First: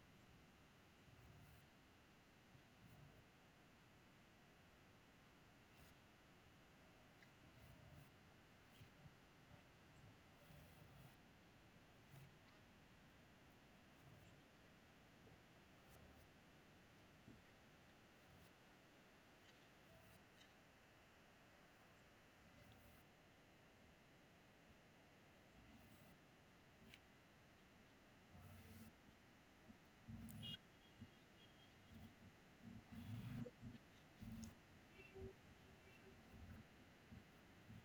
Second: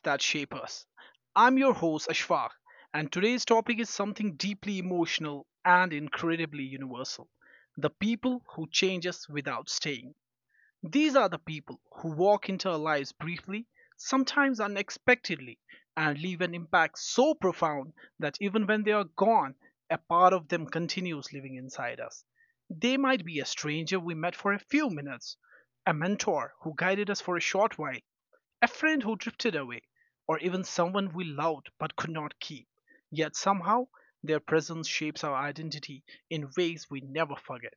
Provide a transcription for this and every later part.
That Shape Us. I'm your host, Ashfaq, and today's topic is something deeply emotional and incredibly universal, the people who change us without staying. These are the people who walk into our lives briefly, sometimes unexpectedly, and leave an impact so profound that even when they are gone, a part of them continues living inside us. They might be a stranger we met for a few minutes, a mentor who guided us for a short while, a friend who drifted away, or even someone we loved but could not keep. Yet somehow, their presence shapes our identity in ways we never forget.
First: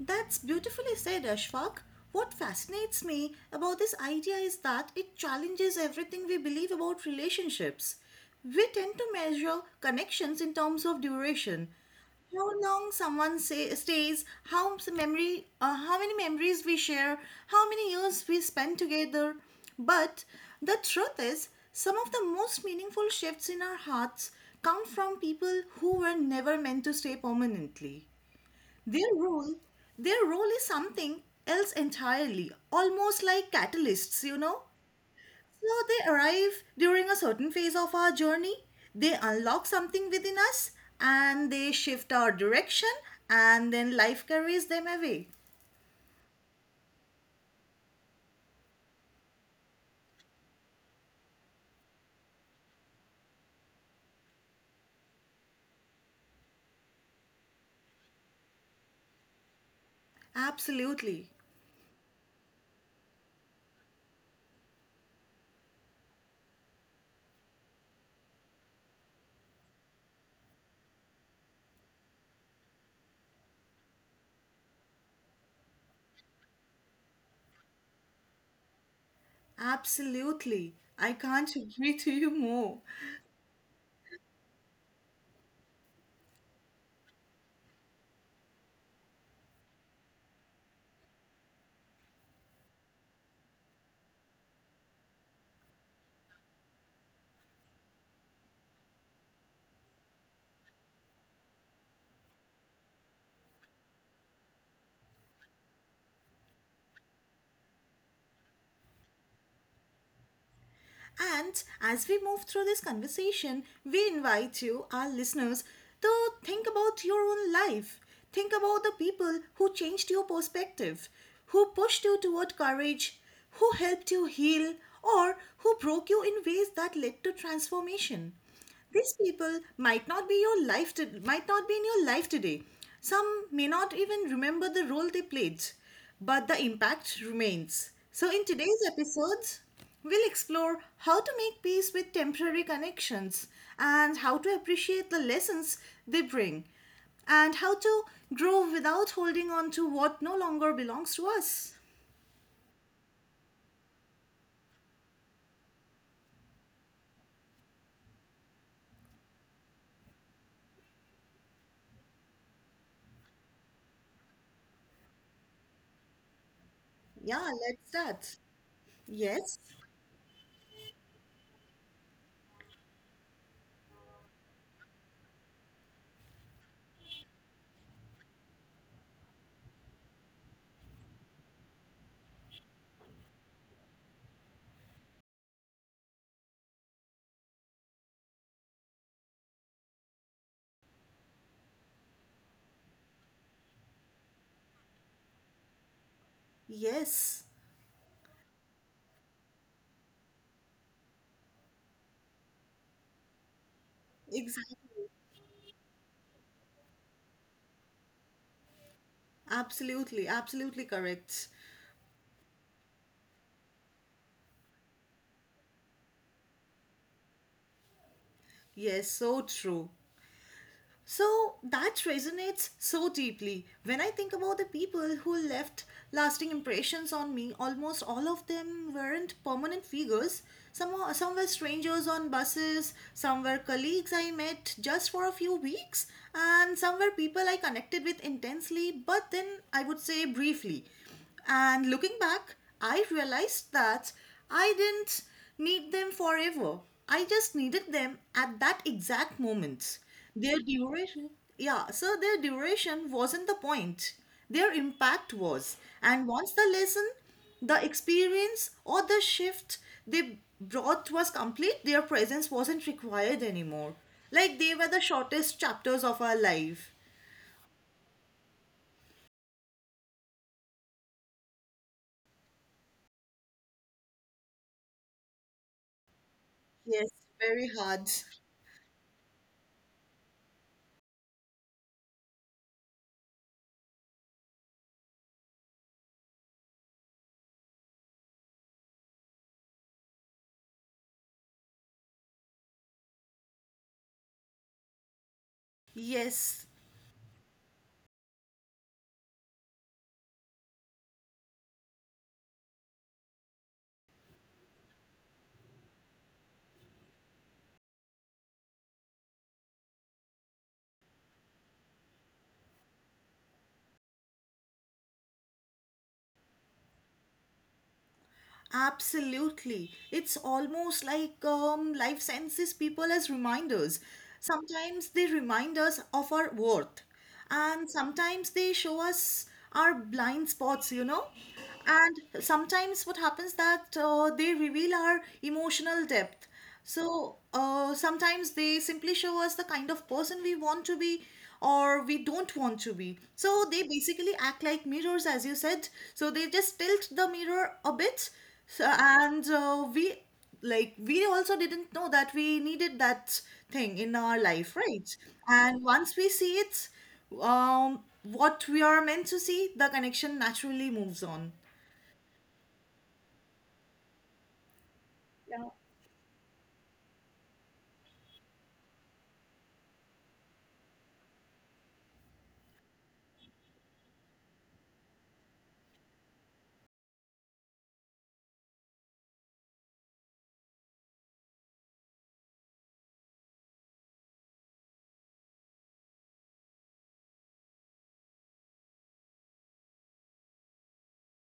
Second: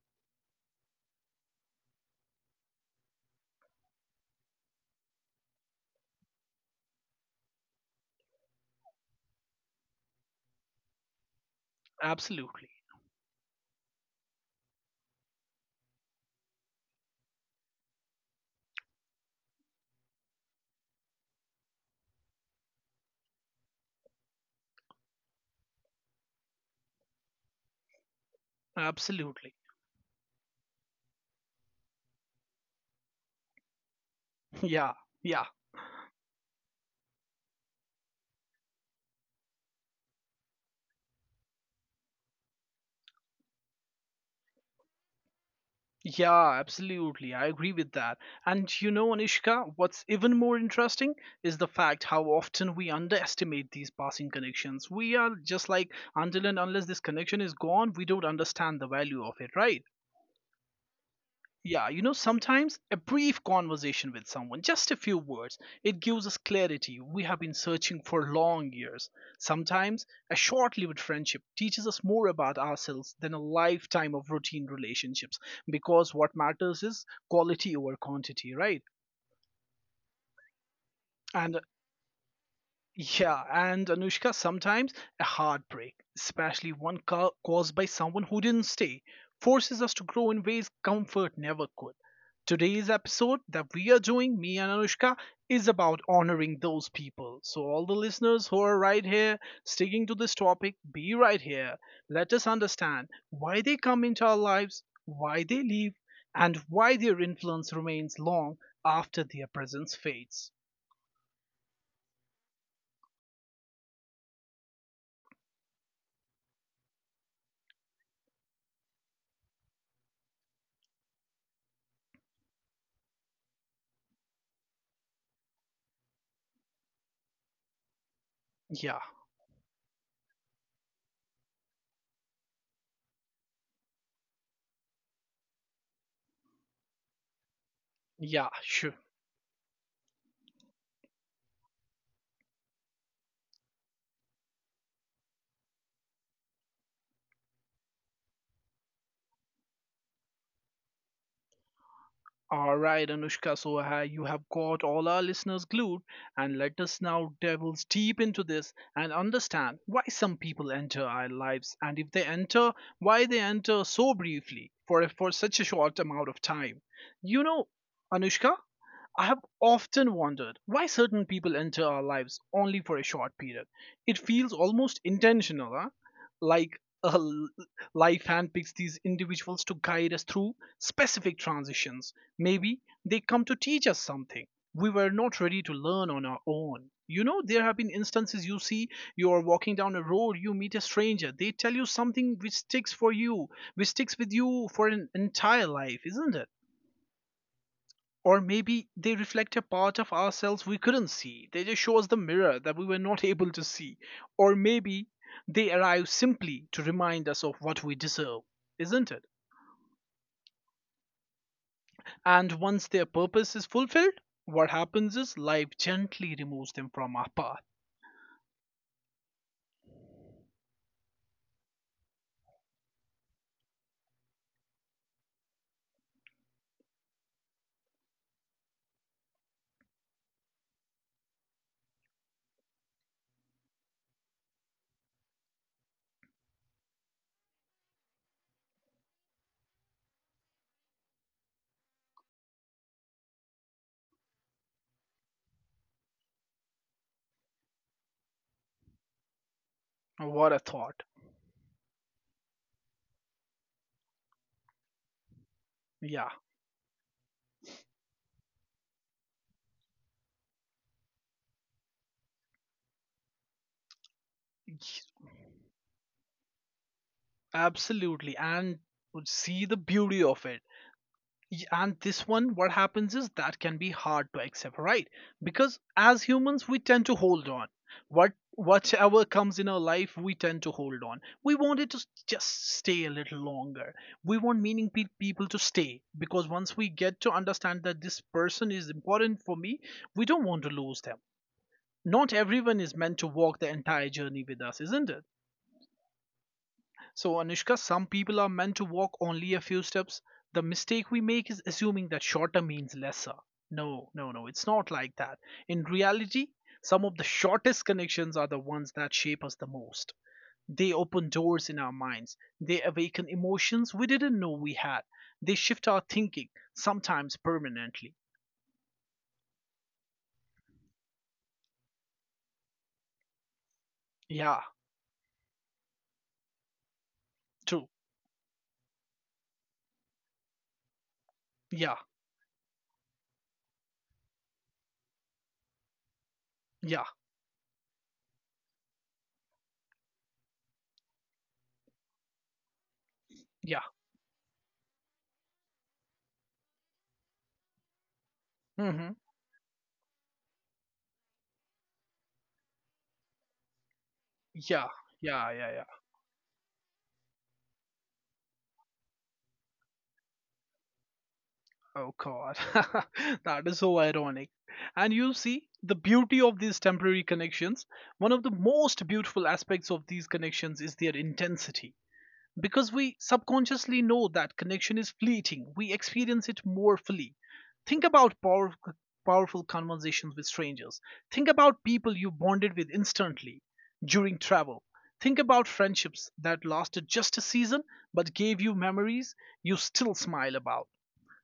That's beautifully said, Ashfaq. What fascinates me about this idea is that it challenges everything we believe about relationships. We tend to measure connections in terms of duration. How Absolutely. long someone say, stays, how many memories we share, how many years we spend together. But the truth is, some of the most meaningful shifts in our hearts come from people who were never meant to stay permanently. Their role, Absolutely. their role is something else entirely, almost like catalysts. Yeah, yeah, So they arrive during a certain phase of our journey, they unlock something within us, and they shift our direction, and then life carries them away. yeah, absolutely. I agree with that. And you know, Anishka, what's even more interesting is the fact how often we underestimate these passing connections. We are just like, until and unless this connection is gone, we don't understand the value of it, right? Absolutely, Yeah, you know, sometimes a brief conversation with someone, just a few words, it gives us clarity we have been searching for long years. Sometimes a short lived friendship teaches us more about ourselves than a lifetime of routine relationships because what matters is quality over quantity, right? absolutely. I And can't agree to you more. yeah, and Anushka, sometimes a heartbreak, especially one caused by someone who didn't stay, forces us to grow in ways comfort never could. Today's episode that we are doing, me and Anushka, is about honoring those people. So, all the listeners who are right here, sticking to this topic, be right here. Let us understand why they come into our lives, why they leave, and why their influence remains long after their presence fades. And as we move through this conversation, we invite you, our listeners, to think about your own life. Think about the people who changed your perspective, who pushed you toward courage, who helped you heal, or who broke you in ways that led to transformation. Yeah, These people might not be your life to, might not be in your life today. Some may not even remember the role they played, but the impact remains. So in yeah, today's sure. episodes, we'll explore how to make peace with temporary connections and how to appreciate the lessons they bring and how to grow without holding on to what no longer belongs to us. All right, Anushka, so you have got all our listeners glued, and let us now delve deep into this and understand why some people enter our lives, and if they enter, why they enter so briefly for such a short amount of time. You Yeah, know, let's start. Anushka, I have Yes. often wondered why certain people enter our lives only for a short period. It feels almost intentional, huh? Like life handpicks these individuals to guide us through specific transitions. Maybe they come to teach us something we were not ready to learn on our own. You know, there have been instances, you see you are walking down a road, you meet a stranger, they tell you something which sticks for you, which sticks with you for an entire life, isn't it? Yes. Or maybe they reflect a part of ourselves we couldn't see. They just show us the mirror that we were not able to see. Or maybe Exactly. they arrive simply to remind us of what we deserve, isn't it? Absolutely, absolutely correct. And once their purpose is fulfilled, what happens is life gently removes them from our path. Yes, so true. So that resonates so deeply. When I think about the people who left lasting impressions on me, almost all of them weren't permanent figures. Some were strangers on buses, some were colleagues I met just for a few weeks, and some were people I connected with intensely, but then I would say briefly. And looking back, I realized that I didn't need them forever. I just needed them at that exact moment. What a Their thought. duration, their duration wasn't the point. Their impact was. And Yeah, once the lesson, the experience, or the shift they brought was complete, their presence wasn't required anymore. Like they were the shortest chapters of our life. absolutely. And see the beauty of it. And this one, what happens is that can be hard to accept, right? Because as humans we tend Yes, to hold on. very hard. What whatever comes in our life we tend to hold on, we want it to just stay a little longer, we want meaning people to stay, because once we get to understand that this person is important for me, we don't want to lose them. Not everyone is meant to walk the entire journey with us, isn't it? Yes, So, Anushka, some people are meant to walk only a few steps. The mistake we make is assuming that shorter means lesser. No, no, no, it's not like that. In reality, some of the shortest connections are the ones that shape us the most. They open doors in our minds, they awaken emotions we didn't know we had, they shift our thinking, sometimes permanently. absolutely. It's almost like life senses people as reminders. Yeah, Sometimes they remind us of our worth, true. and sometimes they show us our blind spots. Yeah, And sometimes what happens that they reveal our emotional depth. yeah, So sometimes they simply show us the kind of person we want to be or we don't want to be. So they yeah. basically act like mirrors, as you said. So they just tilt the mirror a bit. So, Hmm. and we like we also didn't know that we needed that thing in our life, Yeah, right? yeah, yeah, And yeah. once we see it, what we are meant to see, the connection naturally moves on. Oh god, that is so ironic. And you see, Yeah. the beauty of these temporary connections, one of the most beautiful aspects of these connections is their intensity. Because we subconsciously know that connection is fleeting, we experience it more fully. Think about power, powerful conversations with strangers. Think about people you bonded with instantly during travel. Think about friendships that lasted just a season but gave you memories you still smile about.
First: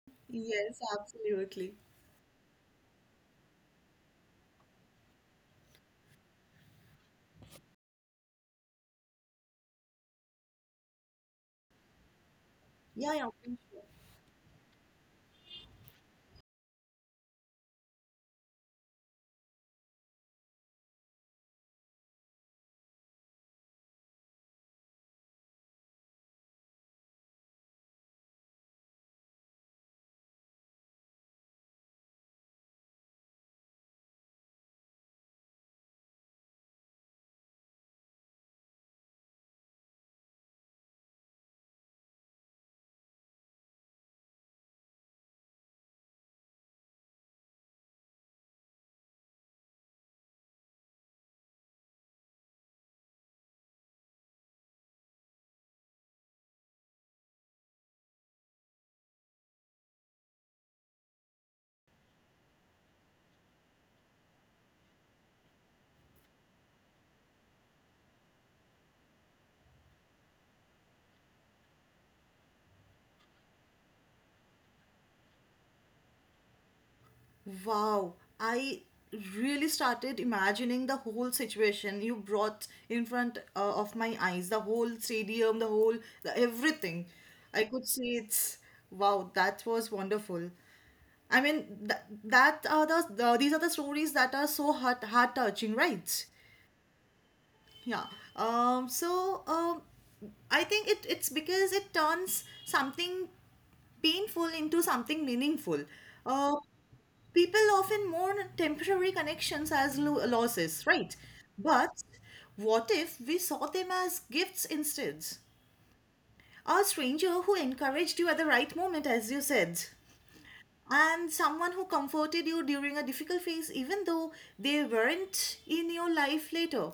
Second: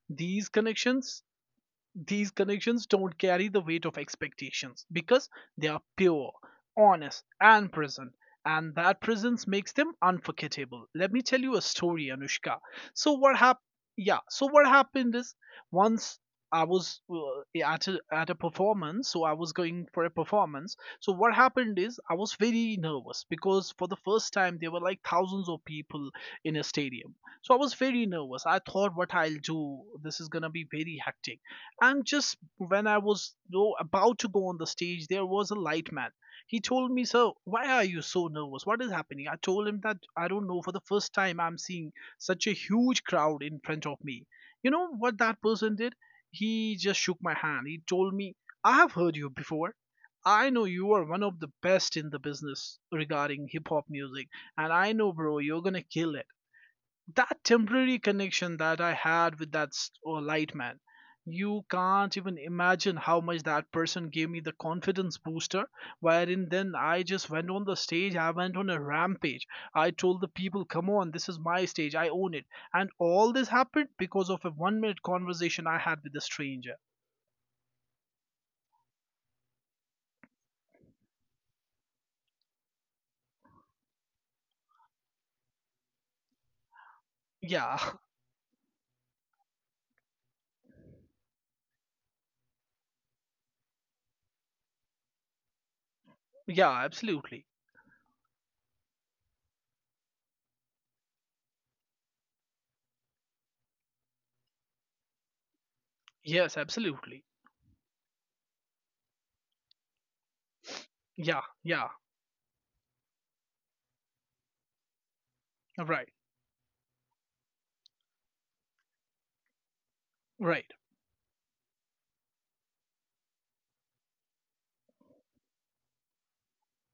These Yes, connections, absolutely. these connections don't carry the weight of expectations because they are pure, honest, and present. And that presence makes them unforgettable. Let me tell you a story, Anushka. Yeah, So yeah. what happened? Yeah. So what happened is once I was at a performance. So I was going for a performance. So what happened is I was very nervous because for the first time there were like thousands of people in a stadium. So I was very nervous. I thought what I'll do. This is gonna be very hectic, and just when I was about to go on the stage, there was a light man. He told me, Sir, why are you so nervous? What is happening? I told him that I don't know. For the first time, I'm seeing such a huge crowd in front of me. You know what that person did? He just shook my hand. He told me, I have heard you before. I know you are one of the best in the business regarding hip hop music. And I know, bro, you're going to kill it. That temporary connection that I had with that light man, you can't even imagine how much that person gave me the confidence booster. Wherein then I just went on the stage, I went on a rampage. I told the people, come on, this is my stage, I own it. And all this happened because of a 1-minute conversation I had with a stranger. Wow, I really started imagining the whole situation you brought in front of my eyes, the whole stadium, everything. I Yeah, could see it's wow, that was wonderful. I mean, that, that are the these are the stories that are so heart heart touching, right? yeah, absolutely. Yeah. Um. So um, I think it's because it turns something painful into something meaningful. Yes, Uh, absolutely. people often mourn temporary connections as losses, right? Yeah, yeah, But what if we saw them as gifts instead? right, A stranger who encouraged you at the right moment, as you said, right, and someone who comforted you during a difficult phase, even though they weren't in your life later.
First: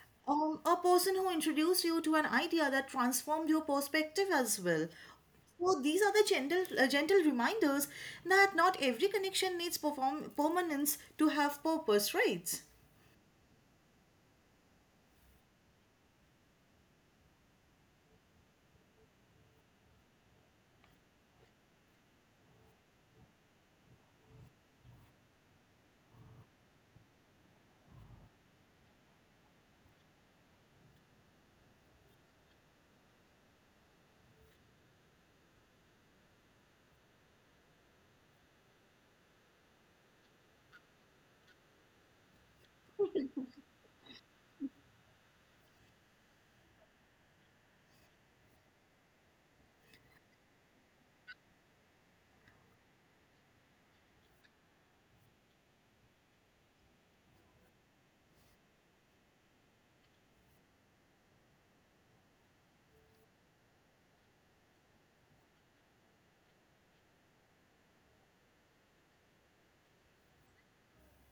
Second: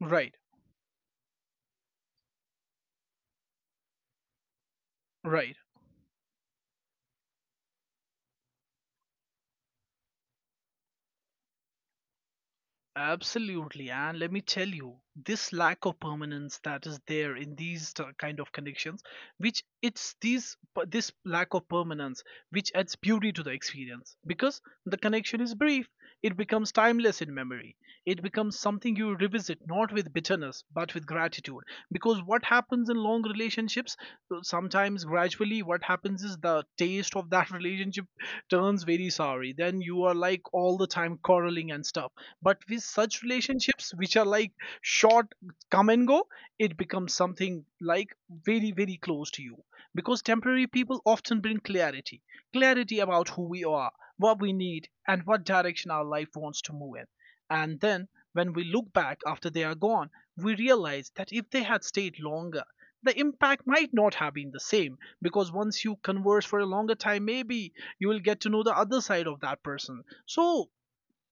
right, A person who introduced you to an idea that transformed your perspective as well. right. So these are the gentle reminders that not every connection needs perform permanence to have purpose, right? Absolutely, and let me tell you, this lack of permanence that is there in these kind of connections, which it's these this lack of permanence which adds beauty to the experience because the connection is brief. It becomes timeless in memory. It becomes something you revisit not with bitterness but with gratitude. Because what happens in long relationships, sometimes gradually what happens is the taste of that relationship turns very sorry. Then you are like all the time quarreling and stuff, but with such relationships which are like short, come and go, it becomes something like very, very close to you, because temporary people often bring clarity, clarity about who we are, what we need, and what direction our life wants to move in. And then when we look back after they are gone, we realize that if they had stayed longer, the impact might not have been the same, because once you converse for a longer time, maybe you will get to know the other side of that person. So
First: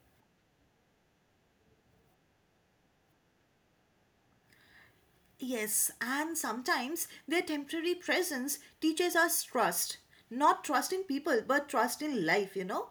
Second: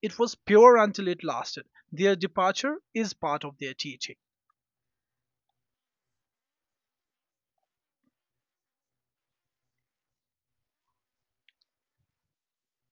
it was pure until it lasted. Their departure is part of their teaching. Yes, and sometimes their temporary presence teaches us trust. Not trust in people, but trust in life, you know?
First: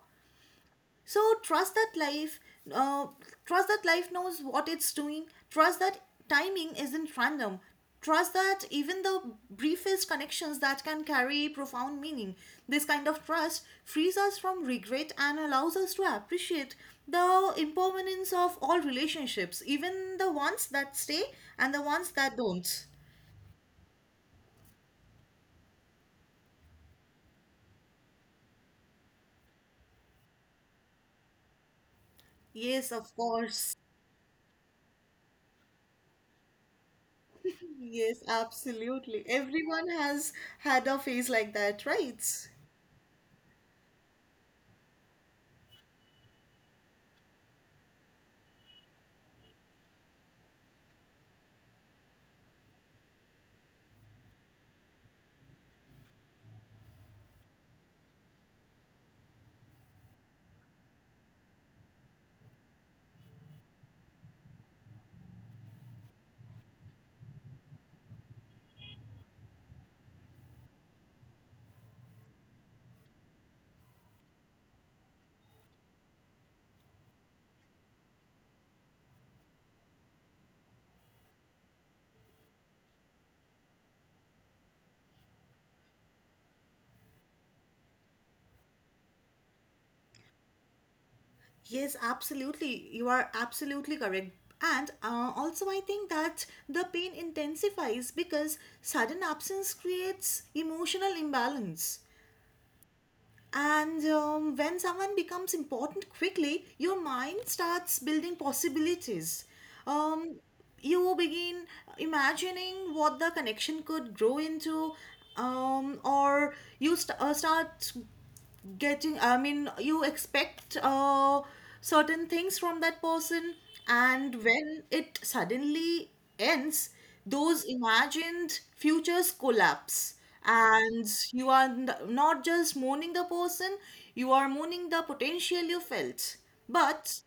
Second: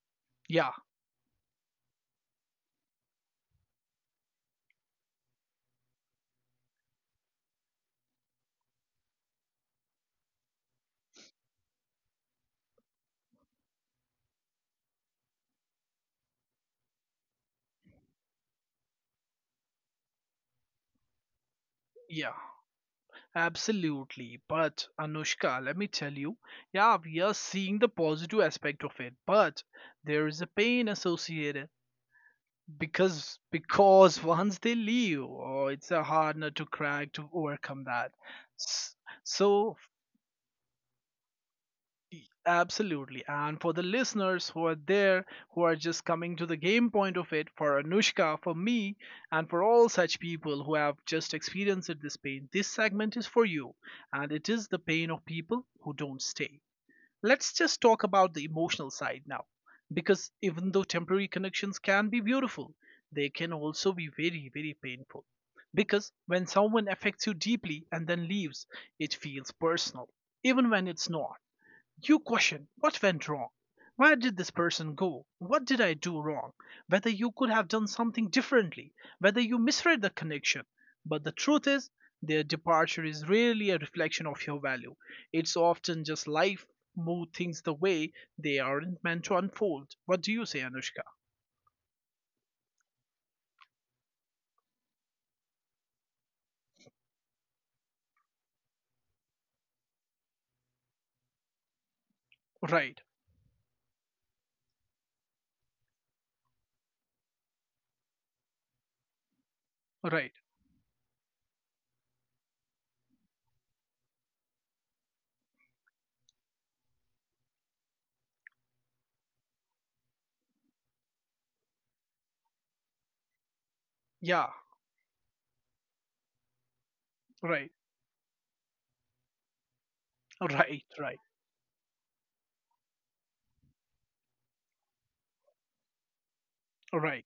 Yeah, So trust that uh, trust that life knows what it's doing. Trust that timing isn't random. Trust that even the briefest connections that can carry profound meaning. This kind of trust frees us from regret and allows us to appreciate the impermanence of all relationships, even the ones that stay and the ones yeah, that don't. absolutely. But Anushka, let me tell you, yeah, we are seeing the positive aspect of it, but there is a pain associated, Yes, of course. because once they leave, oh, it's a hard nut to crack to overcome that. Yes, S- absolutely. So. Everyone has had a phase like that, right? Absolutely. And for the listeners who are there, who are just coming to the game point of it, for Anushka, for me, and for all such people who have just experienced this pain, this segment is for you. And it is the pain of people who don't stay. Let's just talk about the emotional side now. Because even though temporary connections can be beautiful, they can also be very, very painful. Because when someone affects you deeply and then leaves, it feels personal, even when it's not. You question what went wrong. Where did this person go? What did I do wrong? Whether you could have done something differently, whether you misread the connection. But the truth is, their departure is rarely a reflection of your value. It's often just life move things the way they aren't meant to unfold. What do you say, Anushka? Yes, absolutely. You are absolutely correct. And also, I think that the pain intensifies because sudden absence creates emotional imbalance. Right, And when someone becomes important quickly, your mind starts building possibilities. right. Um, you begin imagining what the connection could grow into start getting I mean you expect certain things from that person and Yeah, when it suddenly ends those right, imagined futures collapse right, and right, you are not just mourning the person you are mourning the potential you felt but right.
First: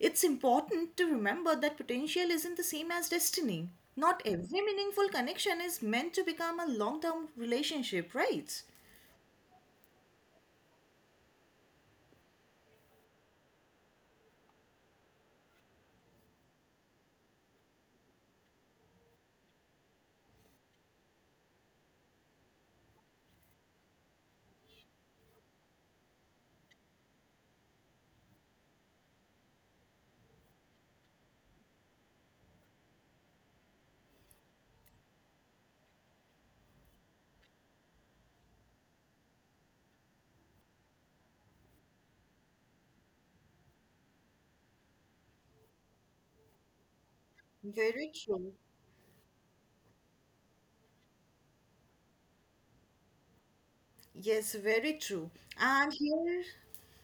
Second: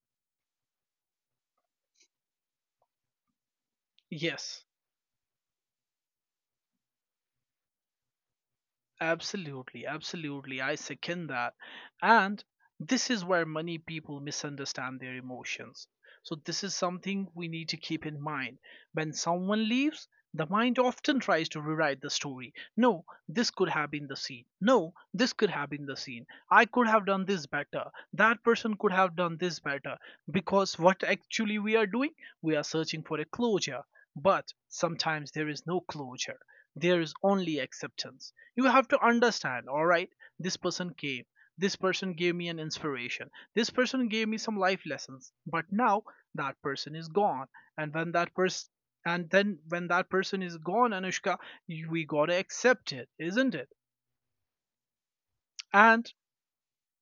it's important to remember that potential isn't the same as destiny not every Yes. meaningful connection is meant to become a long-term relationship right. Absolutely, absolutely. I second that. And this is where many people misunderstand their emotions. So, this is something we need to keep in mind. When someone leaves, the mind often tries to rewrite the story. No, this could have been the scene. No, this could have been the scene. I could have done this better. That person could have done this better. Because what actually we are doing, we are searching for a closure. But sometimes there is no closure, there is only acceptance. You have to understand, all right, this person came, this person gave me an inspiration, this person gave me some life lessons, but now that person is gone. and Very when that true. person and then when that person is gone, Anushka, we gotta accept it, isn't it? Yes, very true. And And here,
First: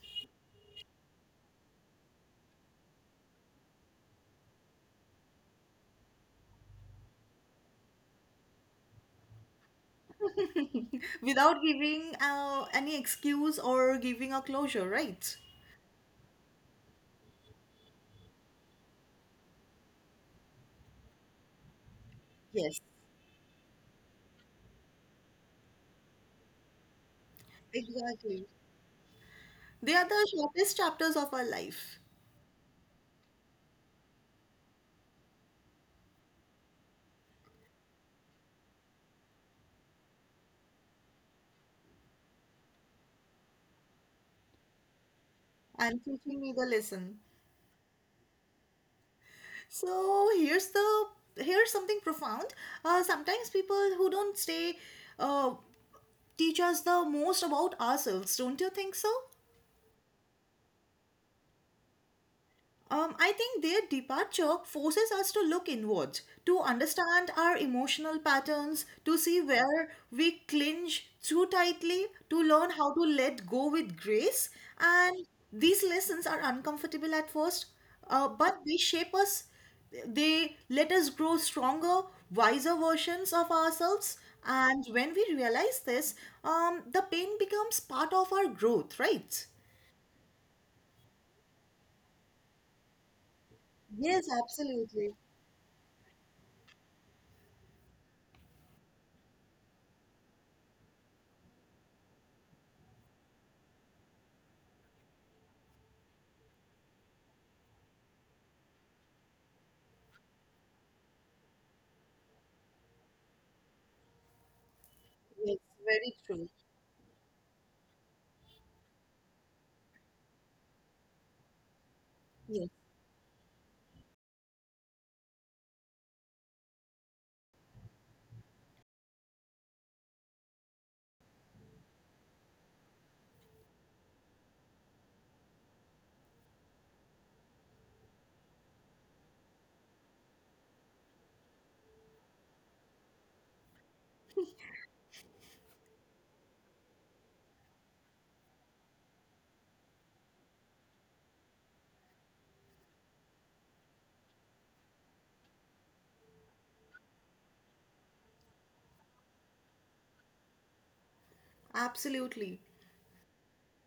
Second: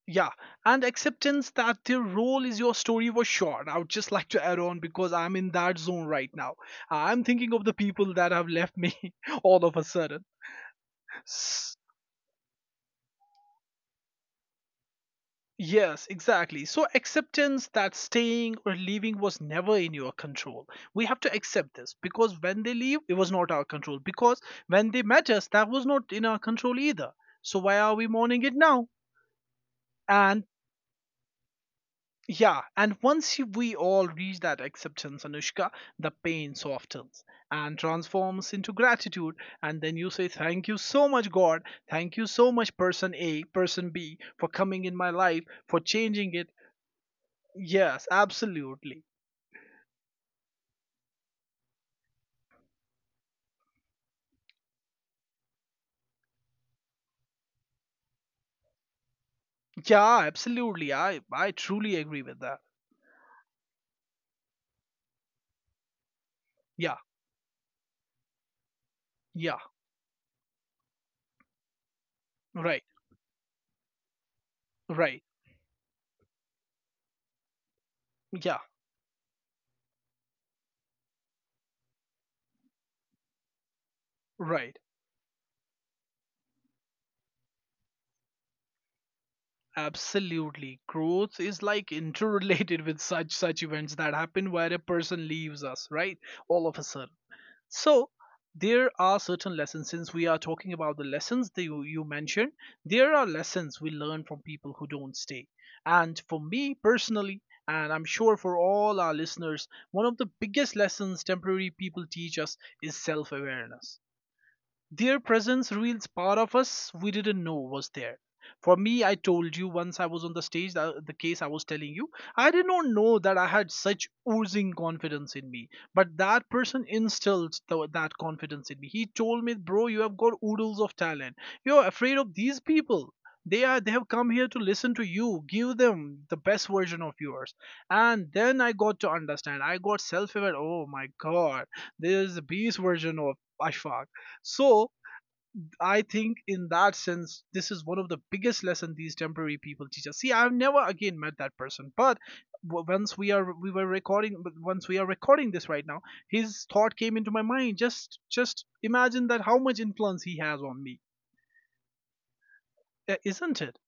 yeah, and acceptance that their role is your story was short. I would just like to add on because I'm in that zone right now. I'm thinking of the people that have left me all of a sudden. without giving any excuse or giving a closure, right? Yes, exactly. So acceptance that staying or leaving was never in your control. We have to accept this because when they Yes, leave, it was not our control. Because when they met us, that was not in our control either. So why are we mourning exactly. it now? They are the And shortest chapters of our life yeah, and once we all reach that acceptance, Anushka, the pain softens and transforms into gratitude. And then you say, thank you so much, God. Thank you so much, person A, person B, for coming in my life, for and changing teaching it. me the lesson. Yes, absolutely. So here's the here's something profound. Sometimes people who don't stay uh, teach us the most about ourselves. Don't you think so? Yeah, absolutely. I truly agree with that. I think their departure forces us to look inwards, to Yeah, understand our emotional patterns, to see yeah, where we clinch too tightly, to learn right, how to let go with grace. right, And these lessons are uncomfortable at first, yeah, but they shape us. They let us grow stronger, wiser versions of ourselves. right. And when we realize this, the pain becomes part of our growth, right? Absolutely. Growth is like interrelated with such events that Yes, happen where a absolutely. person leaves us, right? All of a sudden. So there are certain lessons, since we are talking about the lessons that you mentioned. There are lessons we learn from people who don't stay. And for me personally, and I'm sure for all our listeners, one of the biggest lessons temporary people teach us is self awareness. Their Yes, presence reveals very part true. of us we didn't know was there. For me, I told you, once I was on the stage, the case I was telling you, I did not know that I had such oozing confidence in me. But that person instilled that confidence in me. He told me, bro, you have got oodles of talent. You're afraid of these people. They have come here to listen to you. Give them the best version of yours. And then I got to understand. I got self-aware. Oh my god, there is a beast version of Ashfaq. So I think in that sense, this is one of the biggest lessons these temporary people teach us. See, I've never again met that person, but once we are we were recording, once we are recording this right now, his thought came into my mind. Just imagine that how much influence he has on me, Absolutely. Isn't it?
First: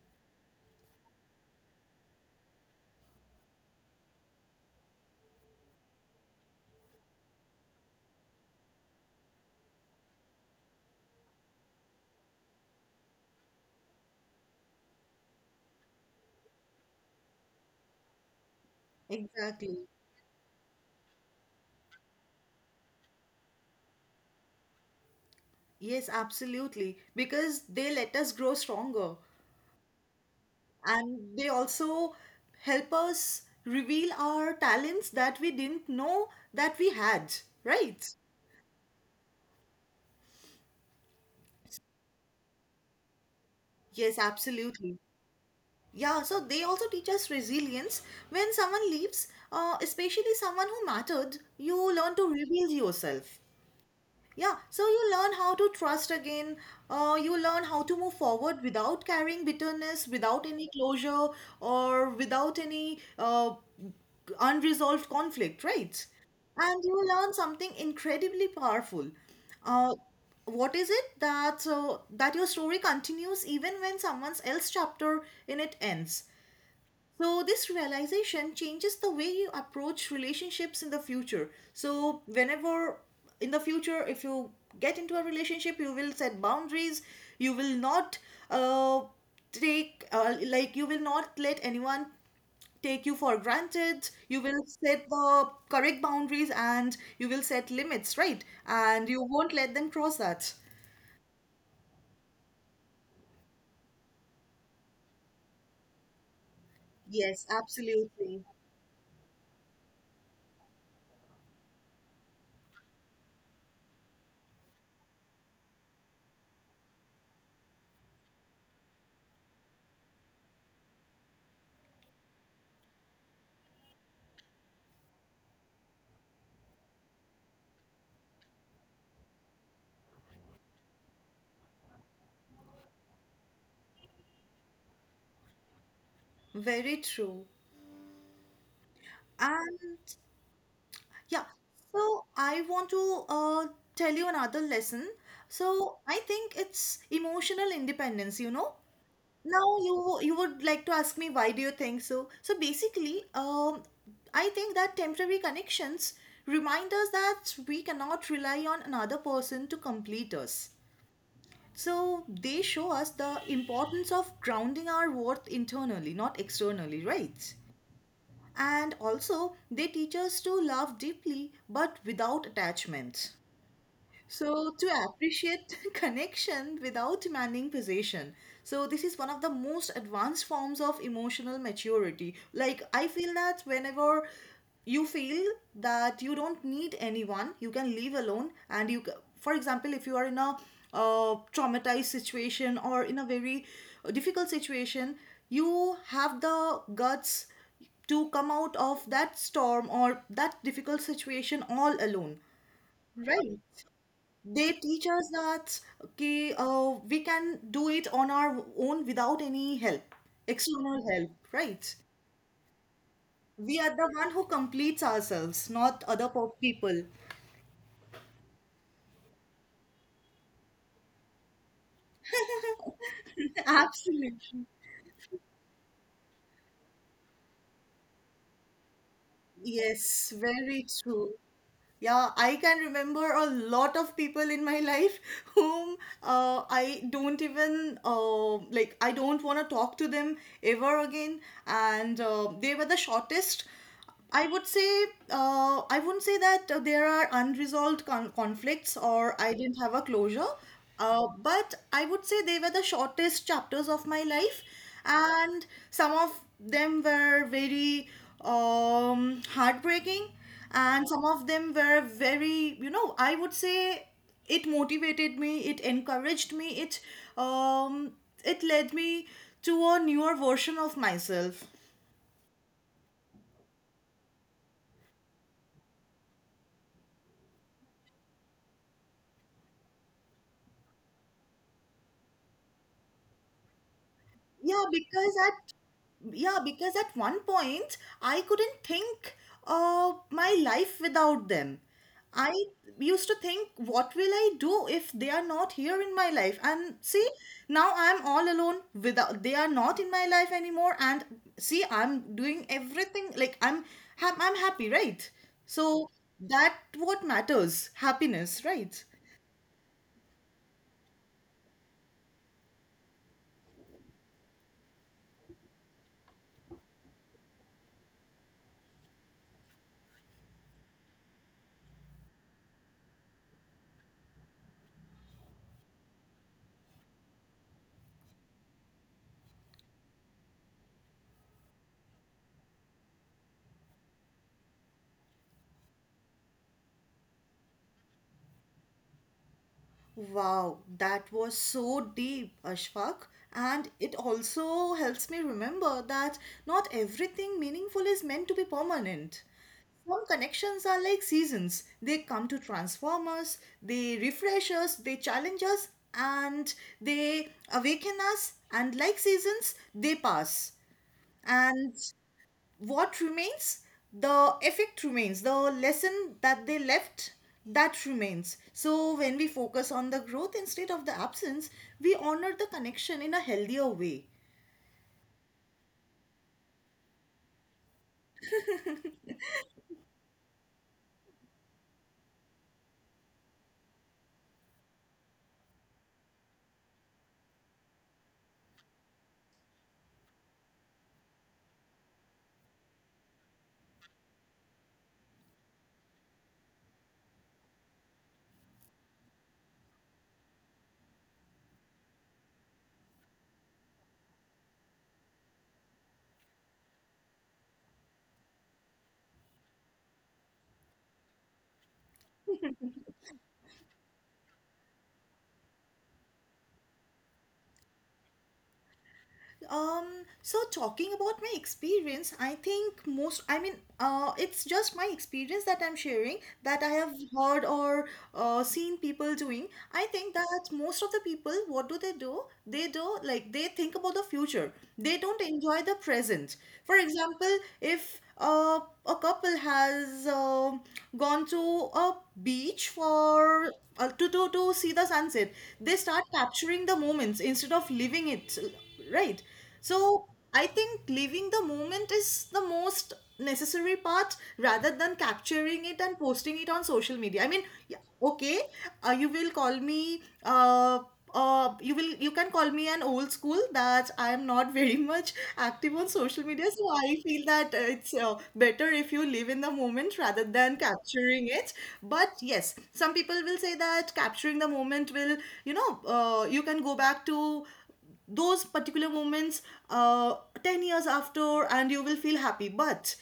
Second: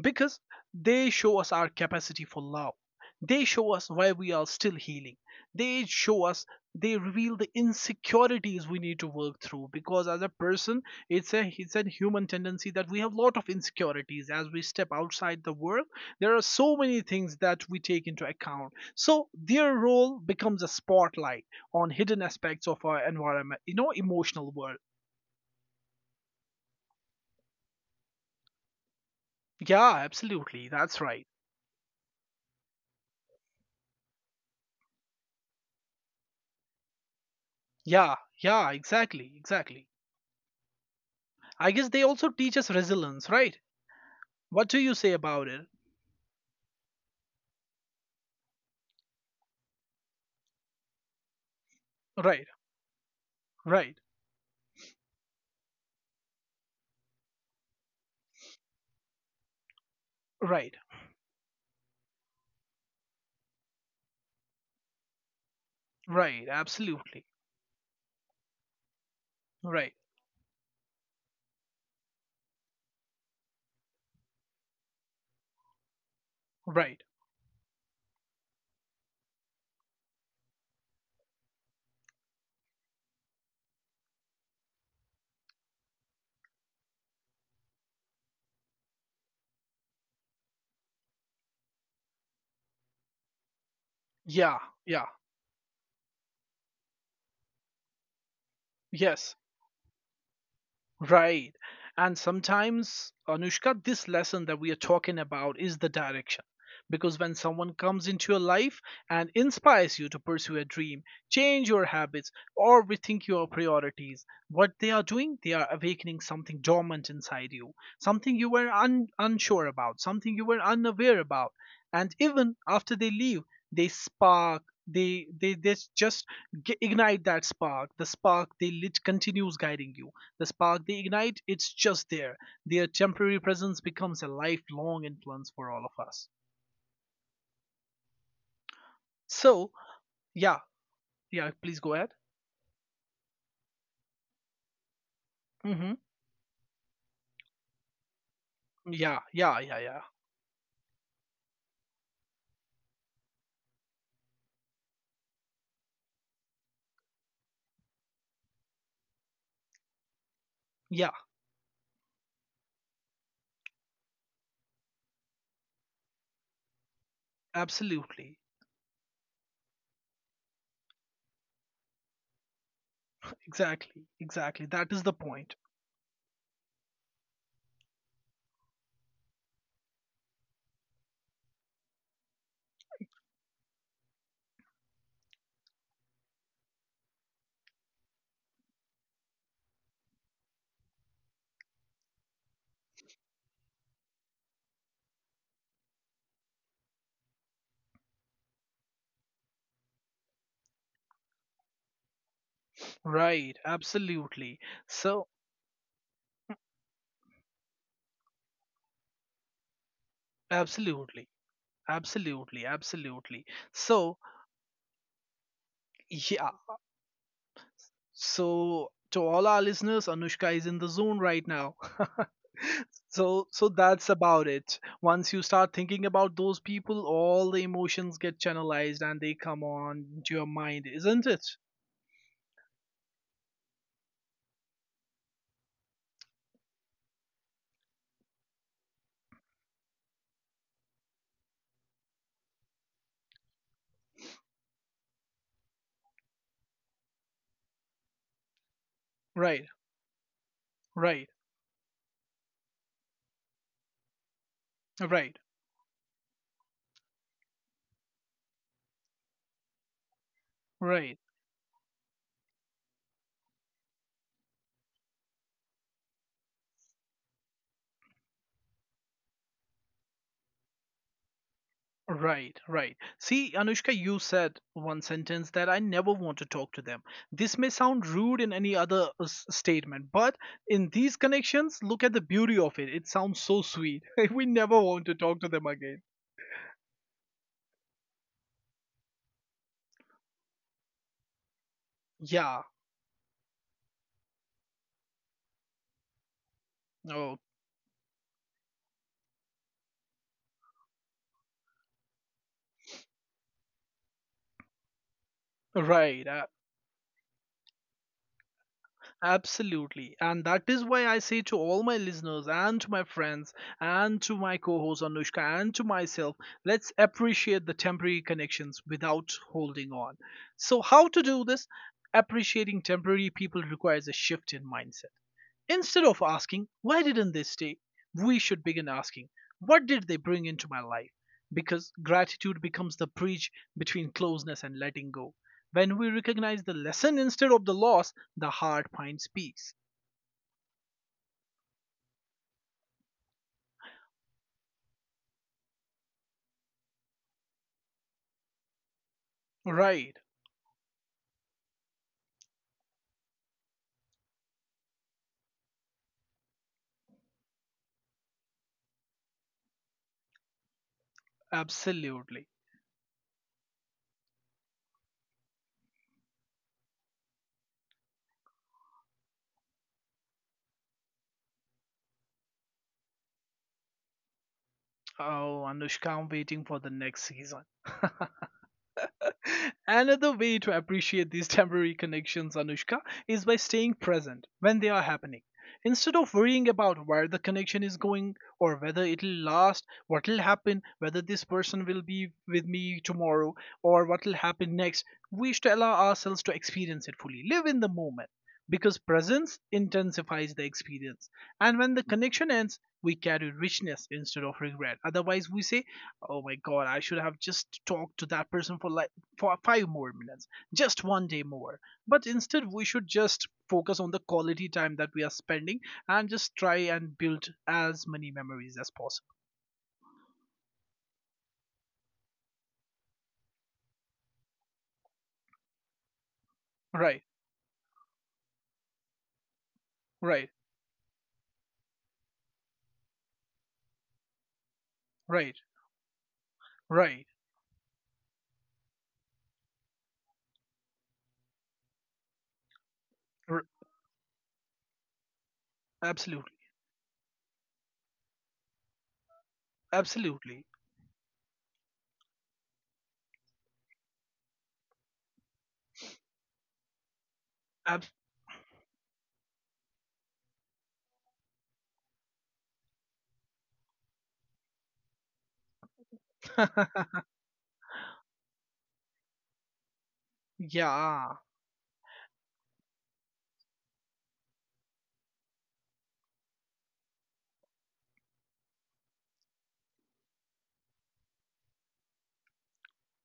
Because they show us our capacity for love. They show us why we are still healing. They show us, they reveal the insecurities we need to work through, because as a person, it's a human tendency that we have a lot of insecurities as we step outside the world. There are so many things that we take into account. So their Exactly. role becomes a spotlight on hidden aspects of our environment, you know, emotional world. Yes, absolutely. Because they let us grow stronger Yeah, absolutely. That's right. and they also help us reveal our talents that we didn't know that we had, Yeah, right? yeah, exactly. I guess they also teach us resilience, right? Yes, What do you absolutely. say about it? Yeah, so they also teach us resilience. When someone leaves, especially someone who mattered, you learn to Right, rebuild yourself. right, Yeah, so you learn how to trust again. You learn how to move forward without carrying bitterness, without any right, closure, or without any unresolved conflict, right? right, And you absolutely. learn something incredibly powerful. Right, Uh, what is it that that your story continues even when someone else's chapter in it ends? right. So, this realization changes the way you approach relationships in the future. So, whenever in the future, if you get into a relationship, you will set boundaries, you will not uh, take, like, you will not let anyone take you for granted, you Yeah, will yeah, set the correct boundaries and you will set limits, right? And you yes. won't let them cross that. Right. And sometimes, Anushka, this lesson that we are talking about is the direction. Because when Yes, someone comes into your absolutely. life and inspires you to pursue a dream, change your habits, or rethink your priorities, what they are doing, they are awakening something dormant inside you, something you were unsure about, something you were unaware about. And even after they leave, they just ignite that spark. The spark they lit continues guiding you, the spark they ignite, it's just there. Their temporary presence becomes a lifelong influence for all of us. Very true. So, And yeah, yeah, yeah, please go ahead. so I want to tell you another lesson. Hmm. So I think it's emotional independence, you know. Yeah, yeah, yeah, Now yeah. you would like to ask me, why do you think so? So basically, I think that temporary connections remind us that we cannot rely on another person to complete us. Yeah, So they show us the importance of grounding our worth internally, not externally, right? absolutely. And also, they teach us to love deeply but without attachments. Exactly, exactly. So That is to the point. appreciate connection without demanding possession. So this is one of the most advanced forms of emotional maturity. Like I feel that whenever you feel that you don't need anyone, you can live alone and you for example if you are in a traumatized situation or in a very difficult situation, you have the guts to come out of that storm or that difficult situation all alone. Right, Right? absolutely. They teach So, us that, okay, we can do it on our own without any help, external absolutely, help, right? absolutely, absolutely. We are the So, one who completes ourselves, not other yeah. People. So, to all our listeners, Anushka is in the zone right now. So so that's about Absolutely. it. Once you start thinking about those people, all the emotions get channelized and they come on to Yes, your very mind, isn't true. it? Yeah, I can remember a lot of people in my life whom I don't want to talk to them ever again. And they were the shortest. I would say, I wouldn't say that there are unresolved conflicts or I Right, didn't have a closure, right, but I would say they were the shortest chapters of my life, right, and some of them were very heartbreaking and right, some of them were very, you know, I would say it motivated me, it encouraged me, um it led me to a newer version of myself. right, right. See, Anushka, you said one sentence that I never want to talk to them. This may sound rude in any other statement, but in these connections, look at the beauty of it. It sounds so sweet. We never yeah want to because talk to them at again. yeah because at one point I couldn't think my life without them. I Yeah. used to think, what will I do if they are not here in my life? And see, Oh, now I'm all alone, without they are not in my life anymore, and see I'm doing everything, like I'm happy, right? So right. That what matters, happiness, right? absolutely. And that is why I say to all my listeners and to my friends and to my co host Anushka and to myself, let's appreciate the temporary connections without holding on. So, how to do this? Appreciating temporary people requires a shift in mindset. Instead of asking, why didn't they stay? We should begin asking, what did they bring into my life? Because gratitude becomes the bridge between closeness and letting go. When we recognize the lesson instead of the loss, the heart finds peace. Wow, that was so deep, Ashfaq. And it also helps me remember that not everything meaningful is meant to be permanent. Right, Some connections are like seasons. They come to transform us, they refresh us, they challenge us, and they awaken us. And like seasons, they pass. And absolutely. what remains, the effect remains, the lesson that they left, that remains. So when we focus on the growth instead of the absence, we honor the connection in a healthier way. Oh, Anushka, I'm waiting for the next season. Another way to appreciate these temporary connections, Anushka, is by staying present when they are happening. Instead of worrying about where the connection is going or whether it'll last, what'll happen, whether this person will be with me tomorrow or what'll happen next, we should allow ourselves to experience it fully. Live in the moment, because presence intensifies the experience. And when the connection ends, we carry richness instead of regret. Otherwise, we say, oh my god, I should have just talked to that person for 5 more minutes, just one day more. But instead, we should just focus on the quality time that we are spending and just try and build as many memories as possible. So talking about my experience, I think most, it's just my experience that I'm sharing, that I have Right, heard or seen people doing. I think right, that most of the people, what do they do? They do, like, they think about the future. They don't right, enjoy the present. For right. example, if a couple has gone to a beach R- for to see the sunset, they start absolutely, capturing the moments instead of living it, right? So absolutely. I think living the moment is the most necessary part rather than capturing it and posting it on social media, I mean, yeah, Ab- okay. You will call me you will, you can call me an old school, that I am not very much active on social media. So I feel that it's better if you live in the moment rather than yeah, capturing it. But yes, some people will say that capturing the moment will, you know, you can go back to those particular moments uh, 10 years after and you will feel happy. But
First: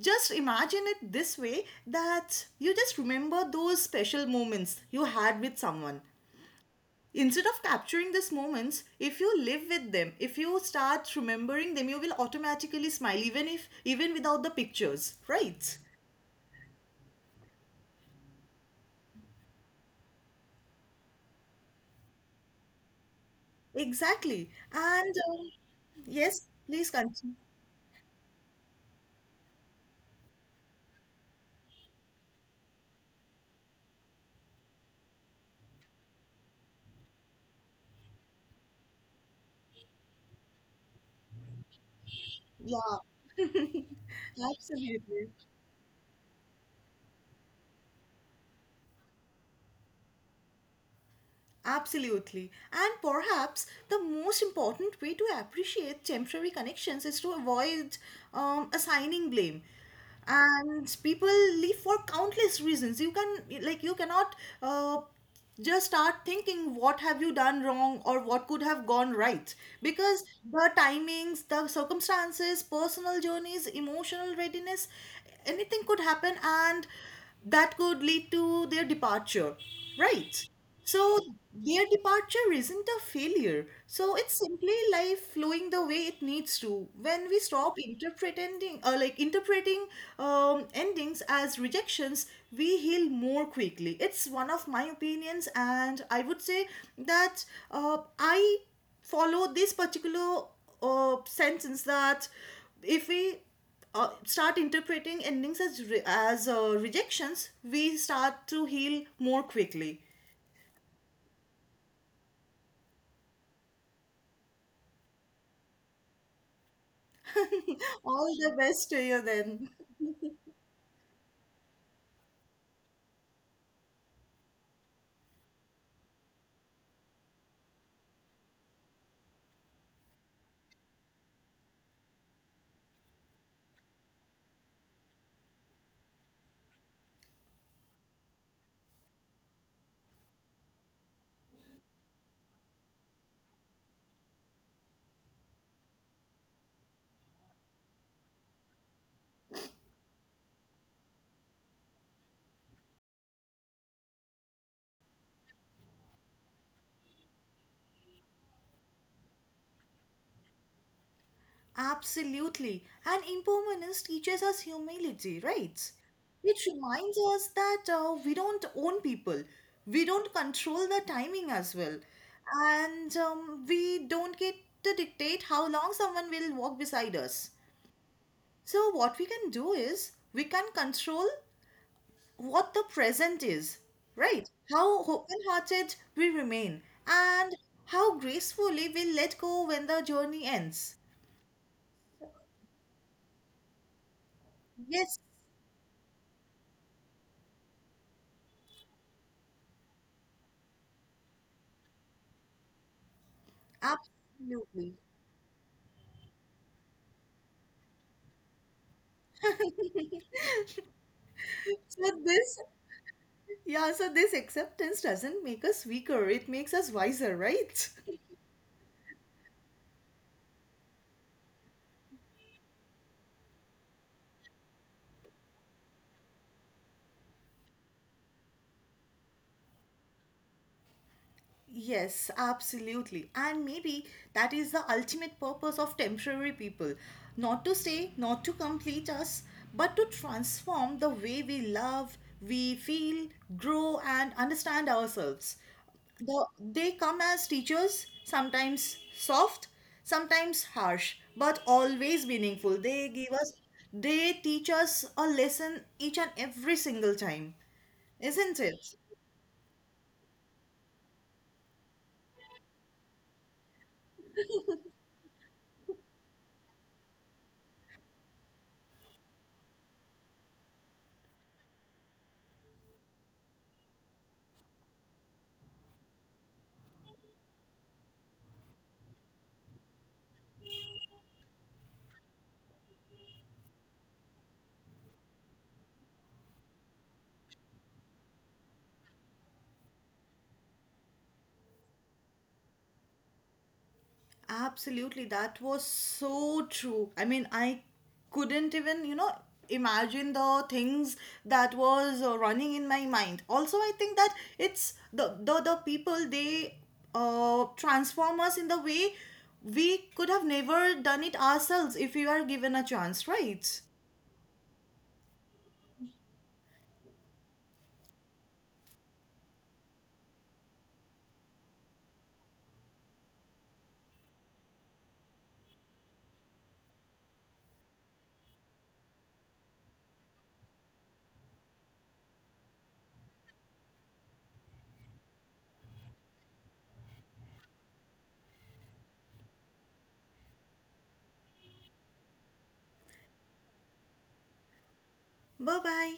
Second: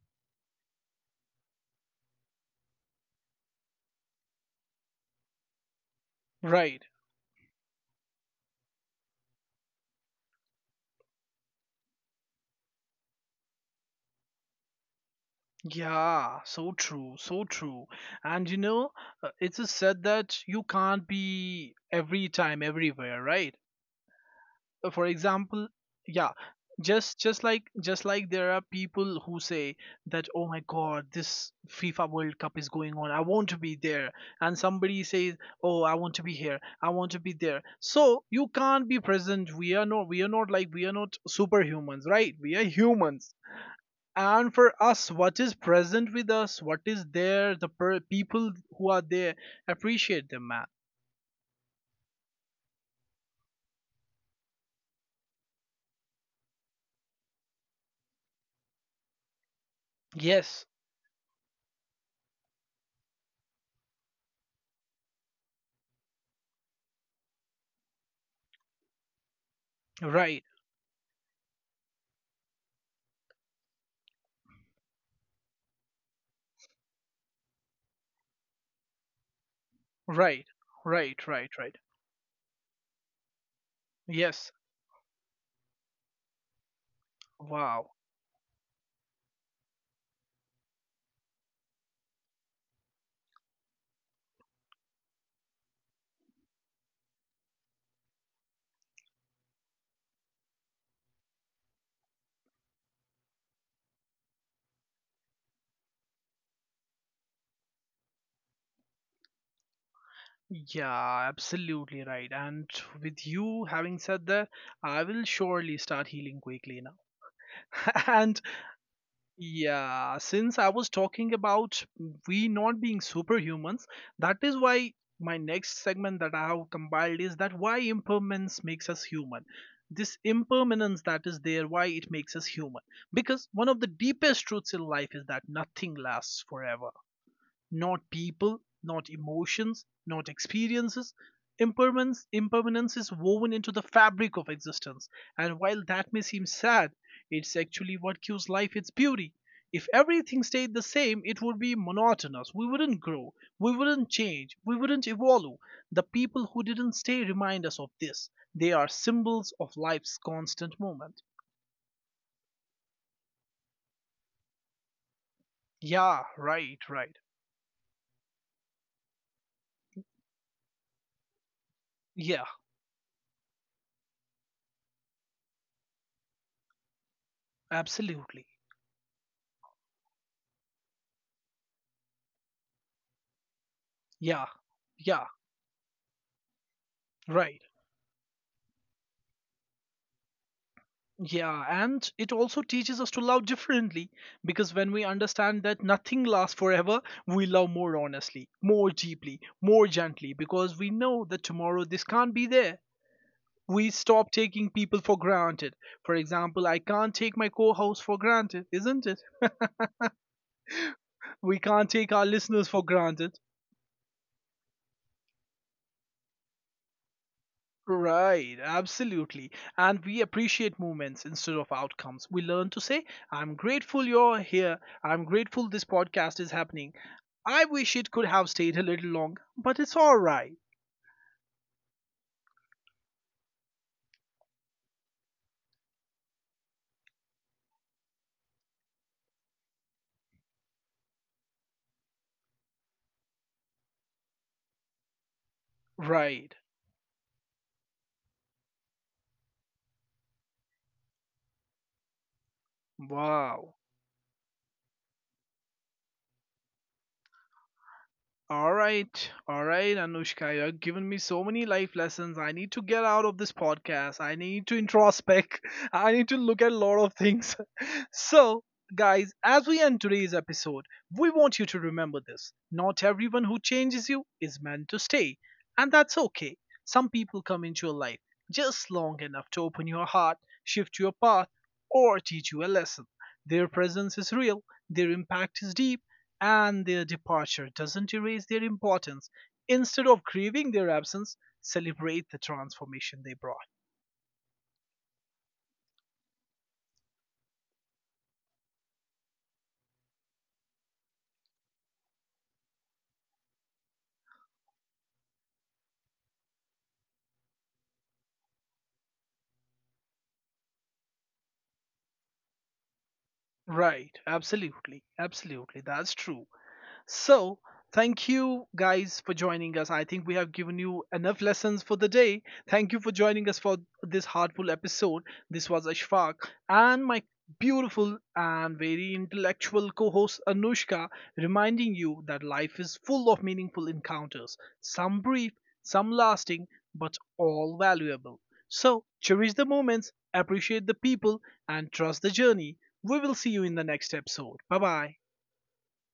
just imagine it this way, that you just remember those special moments you had with someone. right. Instead of capturing these moments, if you live with them, if you start remembering them, you will automatically smile, even if, even without the pictures, right? Yeah, so true, so true. And you know, it is said that you can't be every time everywhere, right? Exactly. For And example, yeah, yes, please continue. Just like there are people who say that oh my god, this fifa world cup is going on, I want to be there, and somebody says, oh I want to be here, I want to be there. So you can't be present. We are not superhumans, right? We are Yeah, humans. And for us, absolutely. what is present with us, what is there, the people who are there, appreciate them, man. Absolutely. And perhaps the most important way to appreciate temporary connections is to avoid assigning blame. Yes, And people leave for countless reasons. You can, like, you cannot uh, just start thinking what have you done wrong or what could have gone right, because right, the timings, the circumstances, personal journeys, emotional readiness, anything could happen, and that could lead to their departure, right? right, So right, right, right, their departure isn't a failure. So it's yes. simply life flowing the way it needs to. When we stop Wow. interpreting, like interpreting endings as rejections, we heal more quickly. It's one of my opinions, and I would say that I follow this particular sentence, that if we start interpreting endings as rejections, we start to heal more quickly. Yeah, absolutely right. And with you having said that, I will surely start healing quickly now. All And the best to you then. yeah, since I was talking about we not being superhumans, that is why my next segment that I have compiled is that why impermanence makes us human. This impermanence that is there, why it makes us human. Because one of the deepest truths in life is that nothing lasts forever, not people, not emotions, not experiences. Impermanence is woven into the fabric of existence, and while that may seem sad, it's actually what gives life its beauty. If everything stayed the same, it would be monotonous. We wouldn't grow, we wouldn't change, we wouldn't evolve. The people who didn't stay remind us of this. They are symbols of life's constant movement. Absolutely. And impermanence teaches us humility, right? Yeah, It right, right. reminds us that we don't own people, we don't control the timing as well, Yeah, and we don't get to dictate how long someone will walk beside us. absolutely. So, what we can do is we can control what the present is, Yeah, right? How yeah, open hearted we remain, and right. how gracefully we let go when the journey ends. Yeah, and it also teaches us to love differently, because when we Yes, understand that nothing lasts forever, we love more honestly, more deeply, more gently, because we know that tomorrow this can't be there. We stop taking absolutely. people for granted. For example, I can't take my co host for granted, isn't it? We can't So, take our this, listeners for granted. yeah, so this acceptance doesn't make us weaker, it makes us wiser, right? Right, absolutely. And we appreciate moments instead of outcomes. We learn to say, I'm grateful you're here. I'm grateful this podcast is happening. I wish it could have stayed a little longer, but it's all right. Yes, absolutely. And maybe that is the ultimate purpose of temporary people, not to stay, not to complete us, but to transform the way we love, we feel, grow, and understand ourselves. Right. They come as teachers, sometimes soft, sometimes harsh, but always meaningful. They give us, Wow. they teach us a lesson each and every single time, isn't it? All right, Anushka, you have given me so many life lessons. I need to get out of this podcast. I need to introspect. I need to look at a lot of things. So, guys, as we end today's episode, we want you to remember this. Not everyone who changes you is meant to stay, and that's okay. Some people come into your life just long enough to open your heart, shift your path, or teach you a lesson. Their presence is real, their impact is deep, and their departure doesn't erase their importance. Instead of grieving their absence, celebrate the transformation they brought. Absolutely, that was so true. I mean, I couldn't even, you know, imagine the things that was running in my mind. Also, I think that it's the people, they transform us in the way we could have never done it ourselves if we are given a chance, right? Right, absolutely, absolutely, that's true. So, thank you guys for joining us. I think we have given you enough lessons for the day. Thank you for joining us for this heartful episode. This was Ashfaq and my beautiful and very intellectual co host Anushka, reminding you that life is full of meaningful encounters, some brief, some lasting, but all valuable. So, cherish the moments, appreciate the people, and trust the journey. We will see you in the next episode. Bye bye. Bye bye.